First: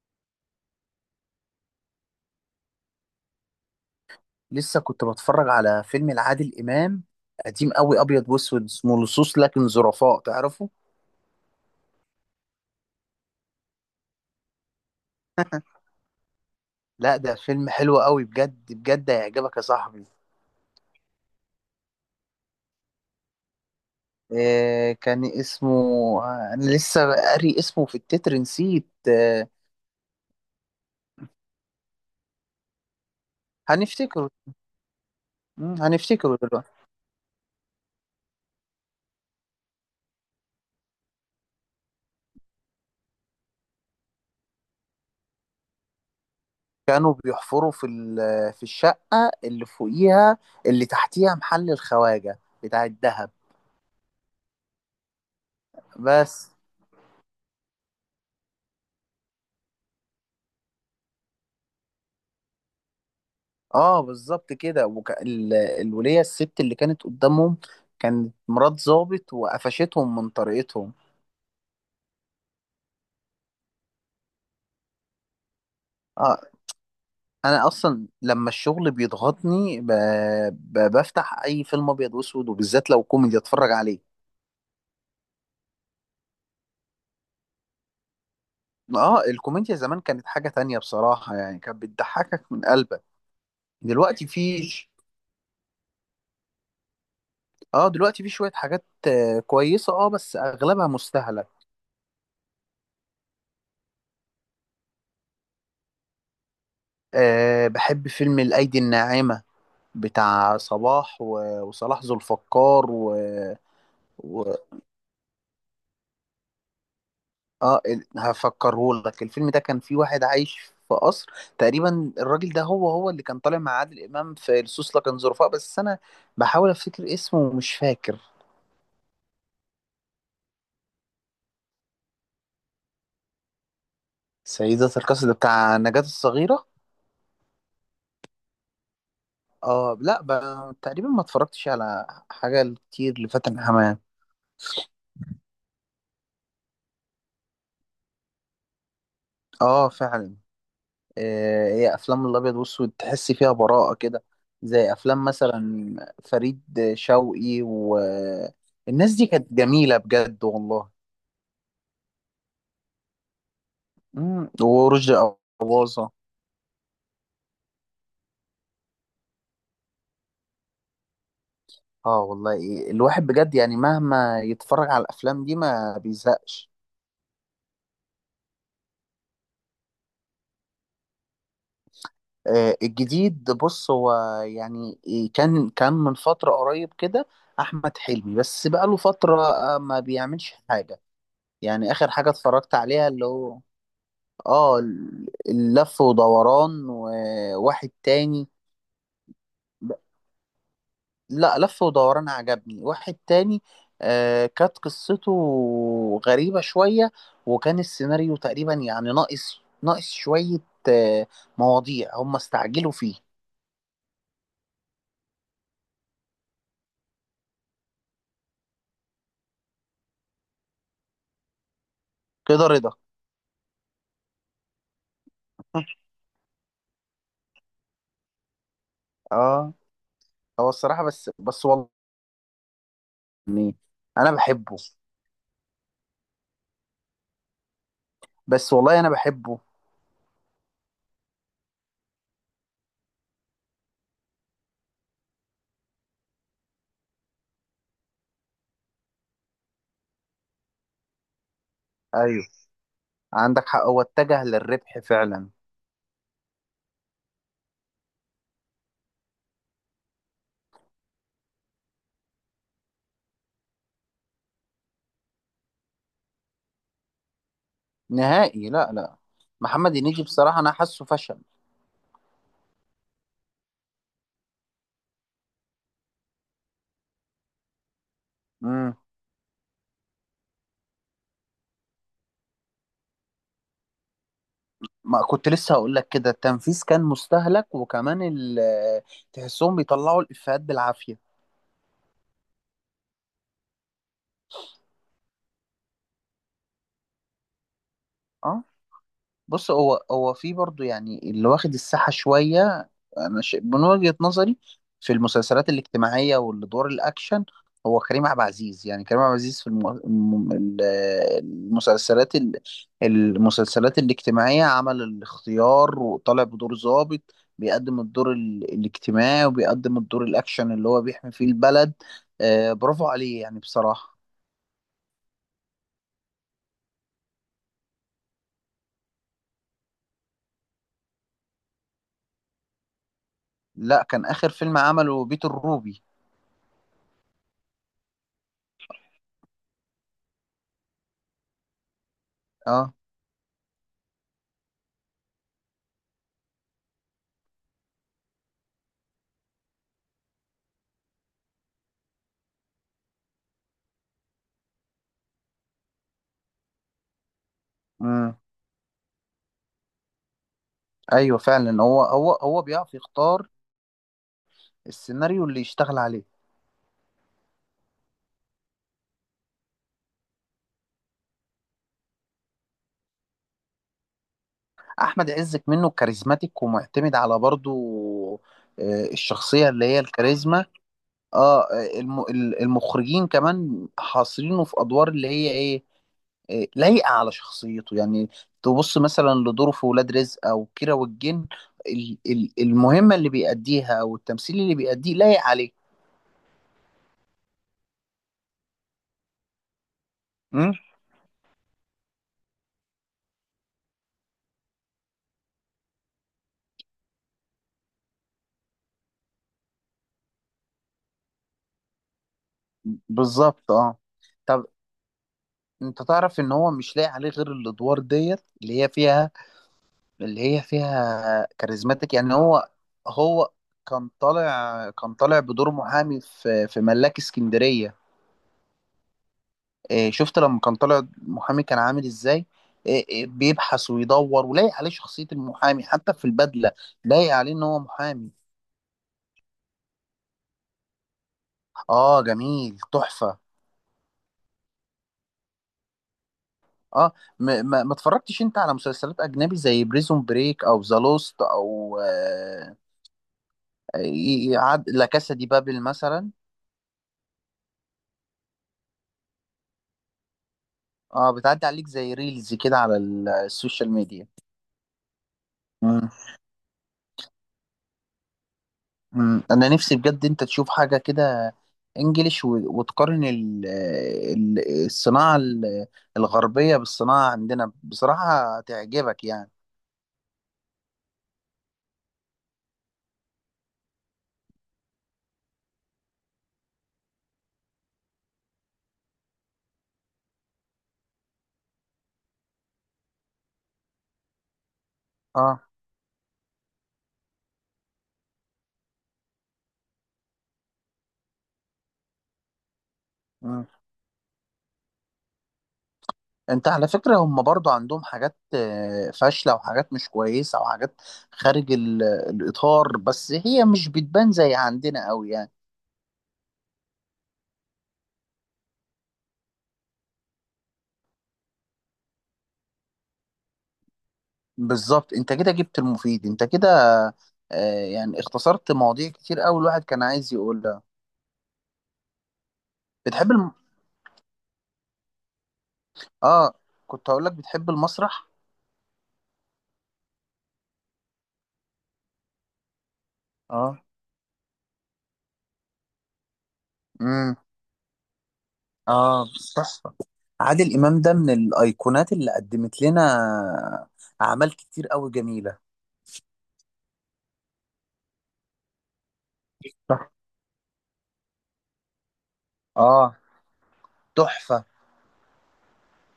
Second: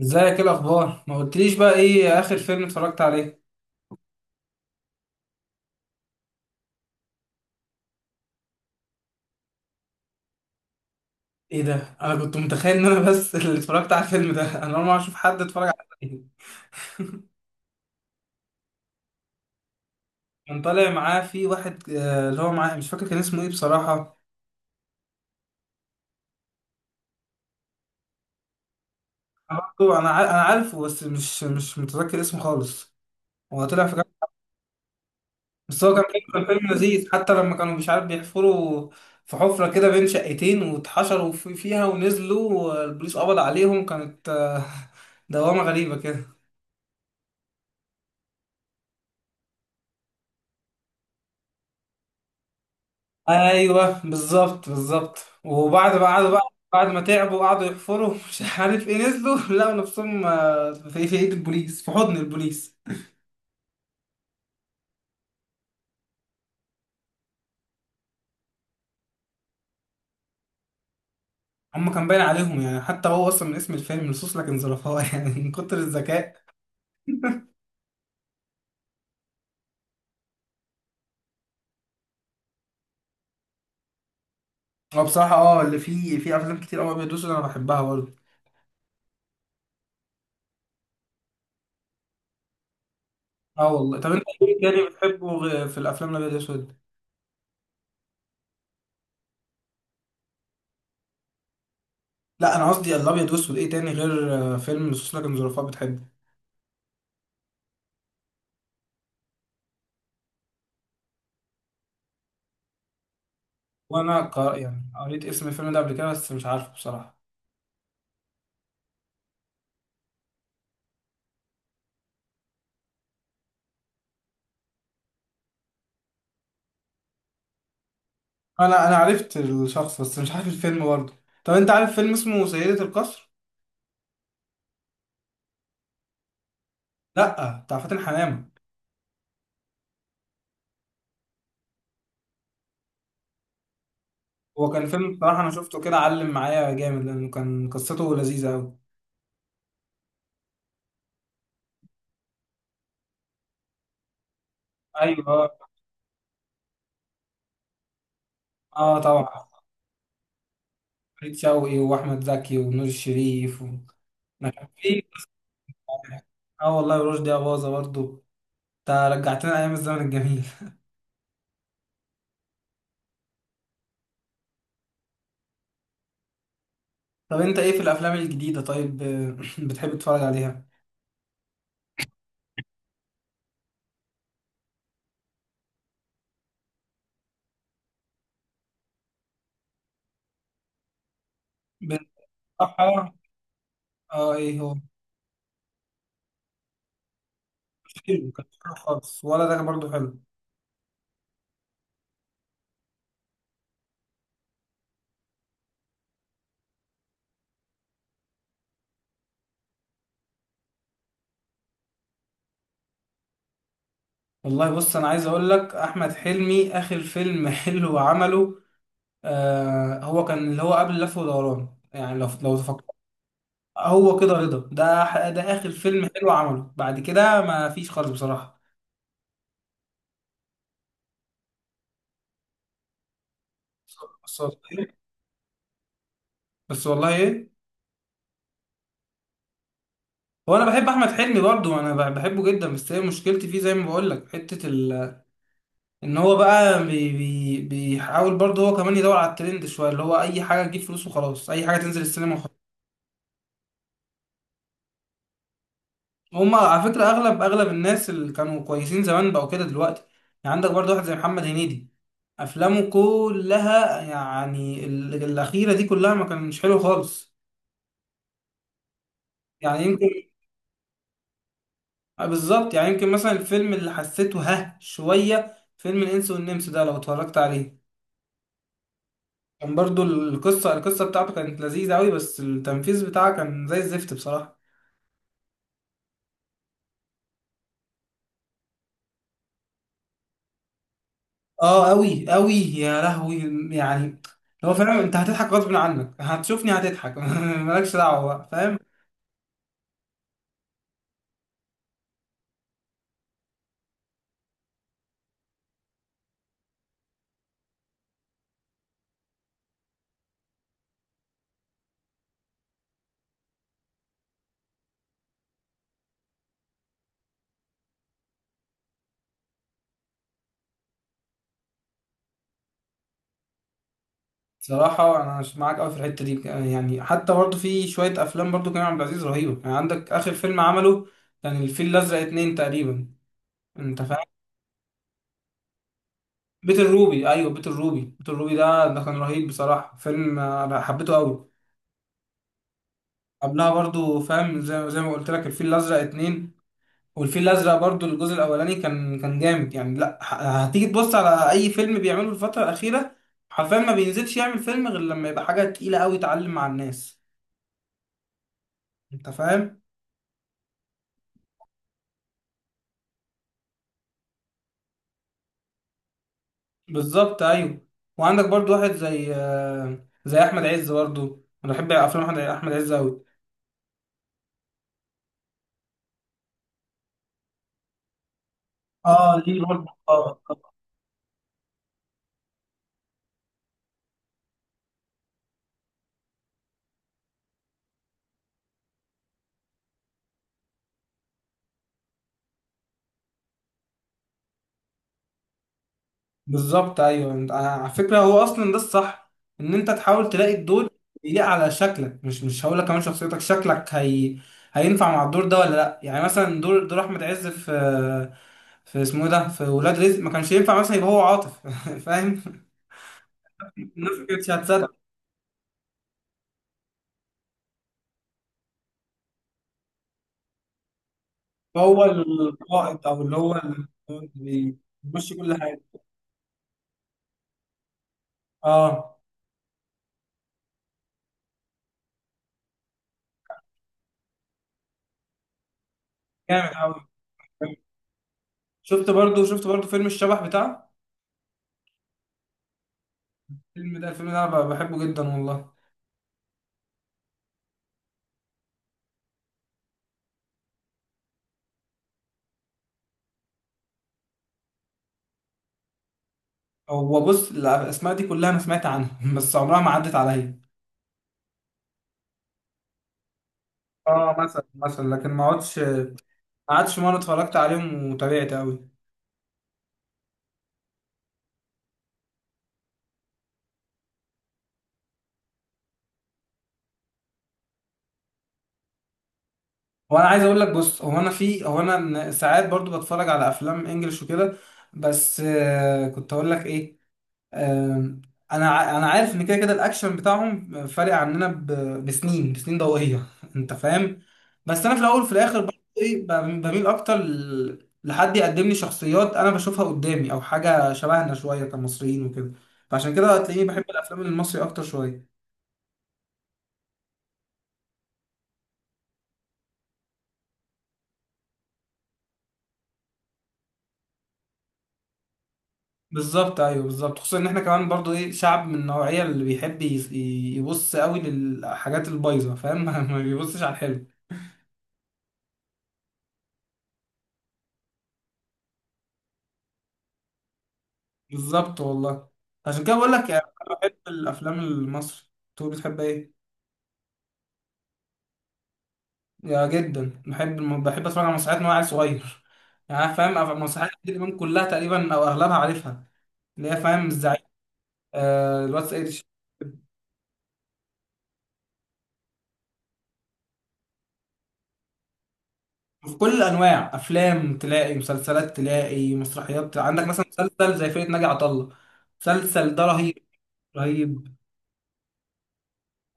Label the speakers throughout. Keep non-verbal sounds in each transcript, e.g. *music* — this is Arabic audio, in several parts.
Speaker 1: ازيك؟ ايه الاخبار؟ ما قلتليش بقى ايه اخر فيلم اتفرجت عليه؟
Speaker 2: لسه كنت بتفرج على فيلم لعادل إمام قديم قوي، أبيض وأسود، اسمه لصوص لكن ظرفاء، تعرفه؟
Speaker 1: ايه ده؟ انا كنت متخيل ان انا بس *laughs* اللي اتفرجت على الفيلم ده. انا اول مره اشوف حد اتفرج على الفيلم.
Speaker 2: لا، ده فيلم حلو قوي بجد بجد، هيعجبك يا صاحبي.
Speaker 1: كان طالع معاه في واحد، اللي هو معاه، مش فاكر كان اسمه ايه بصراحه.
Speaker 2: آه كان اسمه، أنا لسه قاري اسمه في التتر، نسيت. آه،
Speaker 1: انا برضه، انا عارفه، بس مش متذكر اسمه خالص. هو طلع في كام-
Speaker 2: هنفتكره.
Speaker 1: بس هو كان فيلم،
Speaker 2: هنفتكره
Speaker 1: كان
Speaker 2: دلوقتي.
Speaker 1: فيلم لذيذ. حتى لما كانوا، مش عارف، بيحفروا في حفره كده بين شقتين واتحشروا فيها ونزلوا، والبوليس قبض عليهم. كانت *laughs* دوامه غريبه كده.
Speaker 2: كانوا بيحفروا في الشقة اللي فوقيها، اللي تحتيها محل الخواجة بتاع الذهب.
Speaker 1: ايوه، بالظبط بالظبط. وبعد ما قعدوا بقى،
Speaker 2: بس
Speaker 1: بعد ما تعبوا وقعدوا يحفروا، مش عارف ايه، نزلوا *laughs* لقوا نفسهم، في ايد البوليس، في حضن البوليس.
Speaker 2: اه، بالظبط كده. الولية الست اللي كانت قدامهم، كانت مرات ضابط، وقفشتهم من طريقتهم.
Speaker 1: هم كان باين عليهم يعني، حتى هو اصلا من اسم الفيلم لصوص لكن ظرفاء *laughs* يعني من كتر الذكاء.
Speaker 2: اه، انا اصلا لما الشغل بيضغطني بفتح اي فيلم ابيض واسود، وبالذات لو كوميدي، اتفرج عليه.
Speaker 1: هو بصراحه اه اللي فيه، في افلام كتير قوي ابيض واسود انا بحبها برضه.
Speaker 2: اه، الكوميديا زمان كانت حاجة تانية بصراحة، يعني كانت بتضحكك من قلبك.
Speaker 1: اه والله. طب انت
Speaker 2: دلوقتي
Speaker 1: ايه
Speaker 2: في،
Speaker 1: تاني بتحبه في الافلام الابيض واسود؟
Speaker 2: اه دلوقتي في شوية حاجات كويسة، اه بس اغلبها مستهلك.
Speaker 1: لا انا قصدي الابيض واسود، ايه تاني غير فيلم لصوص لكن ظرفاء بتحبه؟
Speaker 2: آه، بحب فيلم الايدي الناعمة، بتاع وصلاح ذو الفقار و...
Speaker 1: يعني قريت اسم الفيلم ده قبل كده، بس مش عارفه بصراحه.
Speaker 2: اه. هفكره لك، الفيلم ده كان فيه واحد عايش في قصر. تقريبا الراجل ده هو اللي كان طالع مع عادل امام في لصوص لكن ظرفاء، بس انا بحاول افتكر اسمه ومش فاكر.
Speaker 1: انا عرفت الشخص، بس مش عارف الفيلم برضه. طب انت عارف فيلم اسمه سيدة القصر؟
Speaker 2: سيدة القصر ده بتاع نجاة الصغيرة.
Speaker 1: لا، بتاع فاتن حمامة.
Speaker 2: اه لا تقريبا ما اتفرجتش على حاجة كتير لفاتن حمام.
Speaker 1: هو كان فيلم بصراحة انا شفته كده علم معايا جامد، لانه كان قصته لذيذة قوي.
Speaker 2: اه فعلا. هي افلام الابيض والاسود تحس فيها براءه كده، زي افلام
Speaker 1: ايوه.
Speaker 2: مثلا فريد شوقي،
Speaker 1: اه
Speaker 2: والناس دي
Speaker 1: طبعا.
Speaker 2: كانت جميله بجد والله.
Speaker 1: فريد شوقي واحمد زكي ونور الشريف و... ما كان في.
Speaker 2: ورشدي اباظه.
Speaker 1: اه والله، رشدي أباظة برضه. انت رجعتنا ايام الزمن الجميل.
Speaker 2: اه والله الواحد بجد يعني مهما يتفرج على الافلام دي ما بيزهقش.
Speaker 1: *laughs* طب انت ايه في الافلام الجديدة طيب *coughs* *laughs* بتحب تتفرج عليها؟
Speaker 2: الجديد، بص هو يعني كان من فتره قريب كده، احمد حلمي، بس بقاله فتره ما بيعملش حاجه. يعني اخر حاجه اتفرجت عليها
Speaker 1: بصراحة
Speaker 2: اللي هو
Speaker 1: اه، ايه هو؟
Speaker 2: اه، اللف ودوران، وواحد
Speaker 1: مش حلو؟ كان
Speaker 2: تاني.
Speaker 1: مش حلو خالص، ولا ده كان برضه
Speaker 2: ب-
Speaker 1: حلو؟
Speaker 2: لا، لف ودوران عجبني، واحد تاني آه كانت قصته غريبة شوية، وكان السيناريو تقريبا يعني ناقص شوية آه، مواضيع هم استعجلوا فيه.
Speaker 1: والله بص، انا عايز اقول لك احمد حلمي اخر فيلم *laughs* حلو عمله، آه هو كان اللي هو قبل لف ودوران. يعني لو لو
Speaker 2: كده
Speaker 1: تفكر،
Speaker 2: رضا.
Speaker 1: هو كده رضا، ده اخر فيلم
Speaker 2: *laughs*
Speaker 1: حلو عمله. بعد كده ما فيش خالص بصراحة.
Speaker 2: اه، هو الصراحة بس والله يعني، انا
Speaker 1: بس والله
Speaker 2: بحبه.
Speaker 1: إيه؟ بس والله ايه.
Speaker 2: بس والله انا بحبه.
Speaker 1: هو انا بحب احمد حلمي برضو، بحبه جدا، بس هي مشكلتي فيه زي ما بقول لك، حتة ال... ان هو بقى بيحاول برضو هو كمان يدور على الترند شوية، اللي هو اي حاجة تجيب فلوس وخلاص، اي حاجة تنزل السينما.
Speaker 2: ايوه، عندك حق، هو اتجه للربح فعلا.
Speaker 1: هما على فكرة أغلب الناس اللي كانوا كويسين زمان بقوا كده دلوقتي. يعني عندك برضه واحد زي محمد هنيدي، أفلامه كلها يعني الأخيرة دي كلها ما كانش حلو خالص.
Speaker 2: نهائي، لا لا،
Speaker 1: يعني
Speaker 2: محمد هنيدي
Speaker 1: يمكن،
Speaker 2: بصراحة انا حاسه فشل.
Speaker 1: آه بالظبط. يعني يمكن مثلا الفيلم اللي حسيته ها شوية، فيلم الإنس والنمس ده لو اتفرجت عليه،
Speaker 2: امم،
Speaker 1: كان برضه القصة، القصة بتاعته كانت لذيذة أوي، بس التنفيذ بتاعها كان زي الزفت بصراحة.
Speaker 2: ما كنت لسه هقول لك كده، التنفيذ كان مستهلك، وكمان تحسهم بيطلعوا الإفيهات بالعافية.
Speaker 1: اه قوي قوي، يا لهوي. يعني هو فعلا انت هتضحك غصب عنك، هتشوفني هتضحك *laughs* مالكش دعوه بقى،
Speaker 2: اه،
Speaker 1: فاهم؟
Speaker 2: بص، هو في برضو يعني اللي واخد الساحة شوية. من وجهة نظري في المسلسلات الاجتماعية والدور الأكشن، هو كريم عبد العزيز. يعني كريم عبد العزيز في المسلسلات ال... المسلسلات الاجتماعية عمل الاختيار، وطالع بدور ضابط، بيقدم الاجتماعي، وبيقدم الدور الأكشن اللي هو بيحمي فيه البلد. آه، برافو عليه يعني بصراحة.
Speaker 1: صراحه انا مش معاك قوي في الحته دي. يعني حتى برضه في شويه افلام برضه كريم عبد العزيز رهيبه. يعني عندك اخر فيلم عمله، كان الفيل الازرق اتنين تقريبا. انت
Speaker 2: لا،
Speaker 1: فاهم؟
Speaker 2: كان آخر فيلم عمله بيت الروبي.
Speaker 1: بيت الروبي، ايوه بيت الروبي. بيت الروبي ده كان رهيب بصراحه، فيلم انا حبيته قوي.
Speaker 2: اه
Speaker 1: قبلها برضه فاهم، زي ما قلت لك الفيل الازرق اتنين. والفيل الازرق برضو الجزء الاولاني كان جامد. يعني لا، هتيجي تبص على اي فيلم بيعمله الفتره الاخيره، حرفيا ما بينزلش يعمل فيلم غير لما يبقى حاجه تقيله قوي تعلم مع الناس. انت فاهم؟
Speaker 2: ايوه فعلا، هو بيعرف يختار السيناريو اللي يشتغل عليه.
Speaker 1: بالظبط ايوه. وعندك برضو واحد زي زي احمد عز برضو، انا بحب افلام احمد أحمد عز قوي.
Speaker 2: احمد عز منه كاريزماتيك، ومعتمد على برضو
Speaker 1: اه ليه
Speaker 2: الشخصيه اللي
Speaker 1: برضو
Speaker 2: هي
Speaker 1: اه.
Speaker 2: الكاريزما. اه المخرجين كمان حاصرينه في ادوار اللي هي ايه، لايقه على شخصيته يعني. تبص مثلا لدوره في ولاد رزق او كيرة والجن، المهمه اللي بيأديها او التمثيل اللي بيأديه لايق عليه.
Speaker 1: بالظبط ايوه. انت على فكره هو اصلا ده الصح، ان انت تحاول تلاقي
Speaker 2: مم؟
Speaker 1: الدور يليق على شكلك. مش هقول لك كمان شخصيتك، شكلك هي هينفع مع الدور ده ولا لا. يعني مثلا دور احمد عز في، في اسمه إيه ده، في ولاد رزق، ما كانش ينفع مثلا يبقى هو عاطف. *laughs* فاهم؟
Speaker 2: بالظبط اه.
Speaker 1: الناس ما كانتش
Speaker 2: طب
Speaker 1: هتصدق.
Speaker 2: انت تعرف ان هو مش لاقي عليه غير الادوار ديت، اللي هي فيها، اللي هي فيها
Speaker 1: هو
Speaker 2: كاريزماتيك، يعني هو.
Speaker 1: القائد او اللي
Speaker 2: هو
Speaker 1: هو
Speaker 2: كان
Speaker 1: اللي
Speaker 2: طالع كان
Speaker 1: بيمشي
Speaker 2: طالع
Speaker 1: كل
Speaker 2: بدور
Speaker 1: حاجه.
Speaker 2: محامي في في ملاك اسكندرية.
Speaker 1: اه
Speaker 2: اه، شفت لما كان طالع محامي كان عامل ازاي؟ اه، اه، بيبحث ويدور، ولاقي عليه شخصية المحامي حتى في
Speaker 1: جامد
Speaker 2: البدلة.
Speaker 1: قوي.
Speaker 2: لاقي عليه ان هو محامي.
Speaker 1: شفت برضو، شفت برضو فيلم الشبح بتاعه؟
Speaker 2: اه جميل، تحفة.
Speaker 1: الفيلم ده الفيلم ده انا بحبه جدا والله.
Speaker 2: اه ما اتفرجتش انت على مسلسلات اجنبي زي بريزون بريك، او ذا لوست، او يعد لا كاسا دي بابل مثلا.
Speaker 1: هو بص الاسماء دي كلها انا سمعت عنها، *laughs* بس عمرها ما عدت عليا.
Speaker 2: اه، بتعدي عليك زي ريلز كده على السوشيال ميديا.
Speaker 1: اه مثلا، مثلا. لكن ما اقعدش،
Speaker 2: مم.
Speaker 1: ما قعدتش مره اتفرجت عليهم وتابعت قوي.
Speaker 2: مم. انا نفسي بجد انت تشوف حاجه كده انجليش، وتقارن الصناعه الغربيه بالصناعه عندنا، بصراحه تعجبك يعني.
Speaker 1: هو انا عايز اقول لك، بص هو انا في، هو انا ساعات برضو بتفرج على افلام انجلش وكده. بس كنت اقول لك ايه، آم، انا عارف ان كده كده الاكشن بتاعهم فارق عننا، بسنين، بسنين ضوئيه. *laughs* انت فاهم؟ بس انا في الاول وفي الاخر
Speaker 2: اه.
Speaker 1: برضه ايه، بميل اكتر لحد يقدم لي شخصيات انا بشوفها قدامي، او حاجه شبهنا شويه كمصريين وكده. فعشان كده هتلاقيني
Speaker 2: مم.
Speaker 1: بحب الافلام المصري اكتر شويه.
Speaker 2: انت على فكره هم برضو عندهم حاجات فاشله، وحاجات مش كويسه، وحاجات خارج الاطار، بس هي مش بتبان زي عندنا قوي يعني.
Speaker 1: بالظبط ايوه، بالظبط. خصوصا ان احنا كمان برضو ايه، شعب من النوعيه اللي بيحب يبص قوي للحاجات البايظه، فاهم؟ *laughs* ما بيبصش على الحلو.
Speaker 2: بالظبط، انت كده جبت المفيد، انت كده آه يعني اختصرت مواضيع كتير قوي الواحد كان عايز يقولها.
Speaker 1: بالظبط والله. عشان كده بقول لك
Speaker 2: بتحب
Speaker 1: يعني،
Speaker 2: الم...
Speaker 1: انا بحب الافلام المصري. انت بتحب ايه؟
Speaker 2: اه، كنت هقول لك بتحب المسرح؟
Speaker 1: يا جدا بحب، بحب اتفرج على مسرحيات من وانا عيل صغير. *laughs* يعني أنا فاهم
Speaker 2: اه.
Speaker 1: مسرحيات عادل امام كلها تقريبا او اغلبها عارفها، اللي هي فاهم
Speaker 2: امم.
Speaker 1: الزعيم، آه الواد سيد
Speaker 2: اه، تحفه. عادل امام ده من الايقونات اللي قدمت لنا اعمال كتير قوي جميله.
Speaker 1: في كل الانواع. افلام تلاقي، مسلسلات تلاقي، مسرحيات. عندك
Speaker 2: صح.
Speaker 1: مثلا مسلسل زي فرقه ناجي عطا الله، مسلسل ده
Speaker 2: اه،
Speaker 1: رهيب، رهيب.
Speaker 2: تحفه.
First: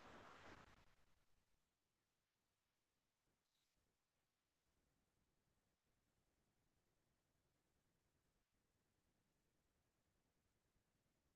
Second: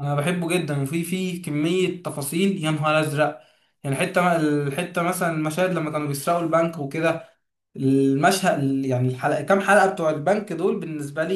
Speaker 1: انا بحبه جدا، وفي في كميه تفاصيل، يا نهار ازرق. يعني حته، الحته مثلا المشاهد لما كانوا بيسرقوا البنك وكده، المشهد يعني الحلقه، كام حلقه بتوع البنك دول بالنسبه لي،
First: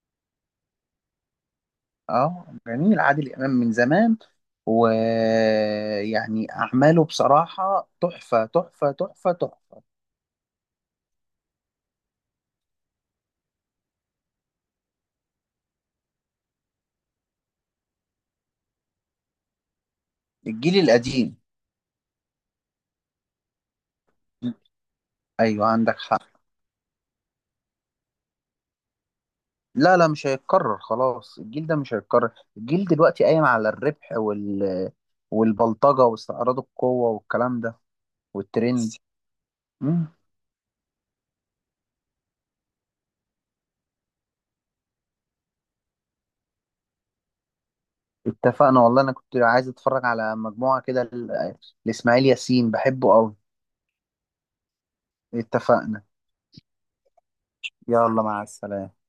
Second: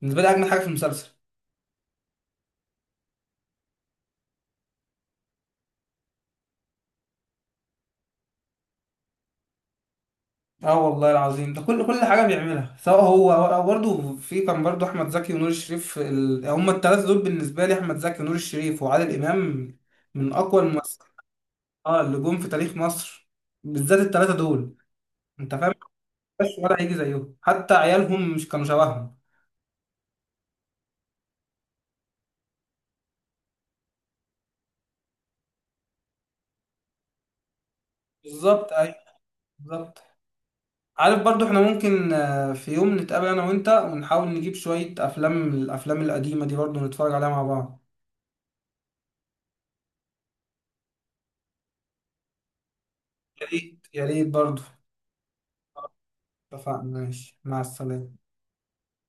Speaker 1: بالنسبه لي اجمل حاجه في المسلسل.
Speaker 2: اه جميل، عادل امام من زمان، ويعني اعماله بصراحه تحفه.
Speaker 1: اه والله العظيم، ده كل حاجه بيعملها، سواء هو أو برضه في كان برضه احمد زكي ونور الشريف، ال... هما الثلاثه دول بالنسبه لي: احمد زكي ونور الشريف وعادل امام، من اقوى
Speaker 2: الجيل
Speaker 1: الممثلين
Speaker 2: القديم.
Speaker 1: اه اللي جم في تاريخ مصر. بالذات الثلاثه دول، انت
Speaker 2: ايوه
Speaker 1: فاهم؟
Speaker 2: عندك حق.
Speaker 1: بس ولا هيجي زيهم، حتى عيالهم مش كانوا شبههم.
Speaker 2: لا لا، مش هيتكرر خلاص، الجيل ده مش هيتكرر. الجيل دلوقتي قايم على الربح، والبلطجة واستعراض القوة والكلام ده.
Speaker 1: بالظبط
Speaker 2: والترند.
Speaker 1: ايوه، بالظبط.
Speaker 2: مم.
Speaker 1: عارف برضو احنا ممكن في يوم نتقابل انا وانت، ونحاول نجيب شوية افلام من الافلام القديمة دي برضو نتفرج عليها مع بعض.
Speaker 2: اتفقنا والله، انا كنت عايز اتفرج على مجموعة كده لإسماعيل ياسين، بحبه قوي.
Speaker 1: يا ريت، يا ريت برضو.
Speaker 2: اتفقنا.
Speaker 1: اتفقنا، ماشي، مع السلامة.
Speaker 2: يلا، مع السلامة.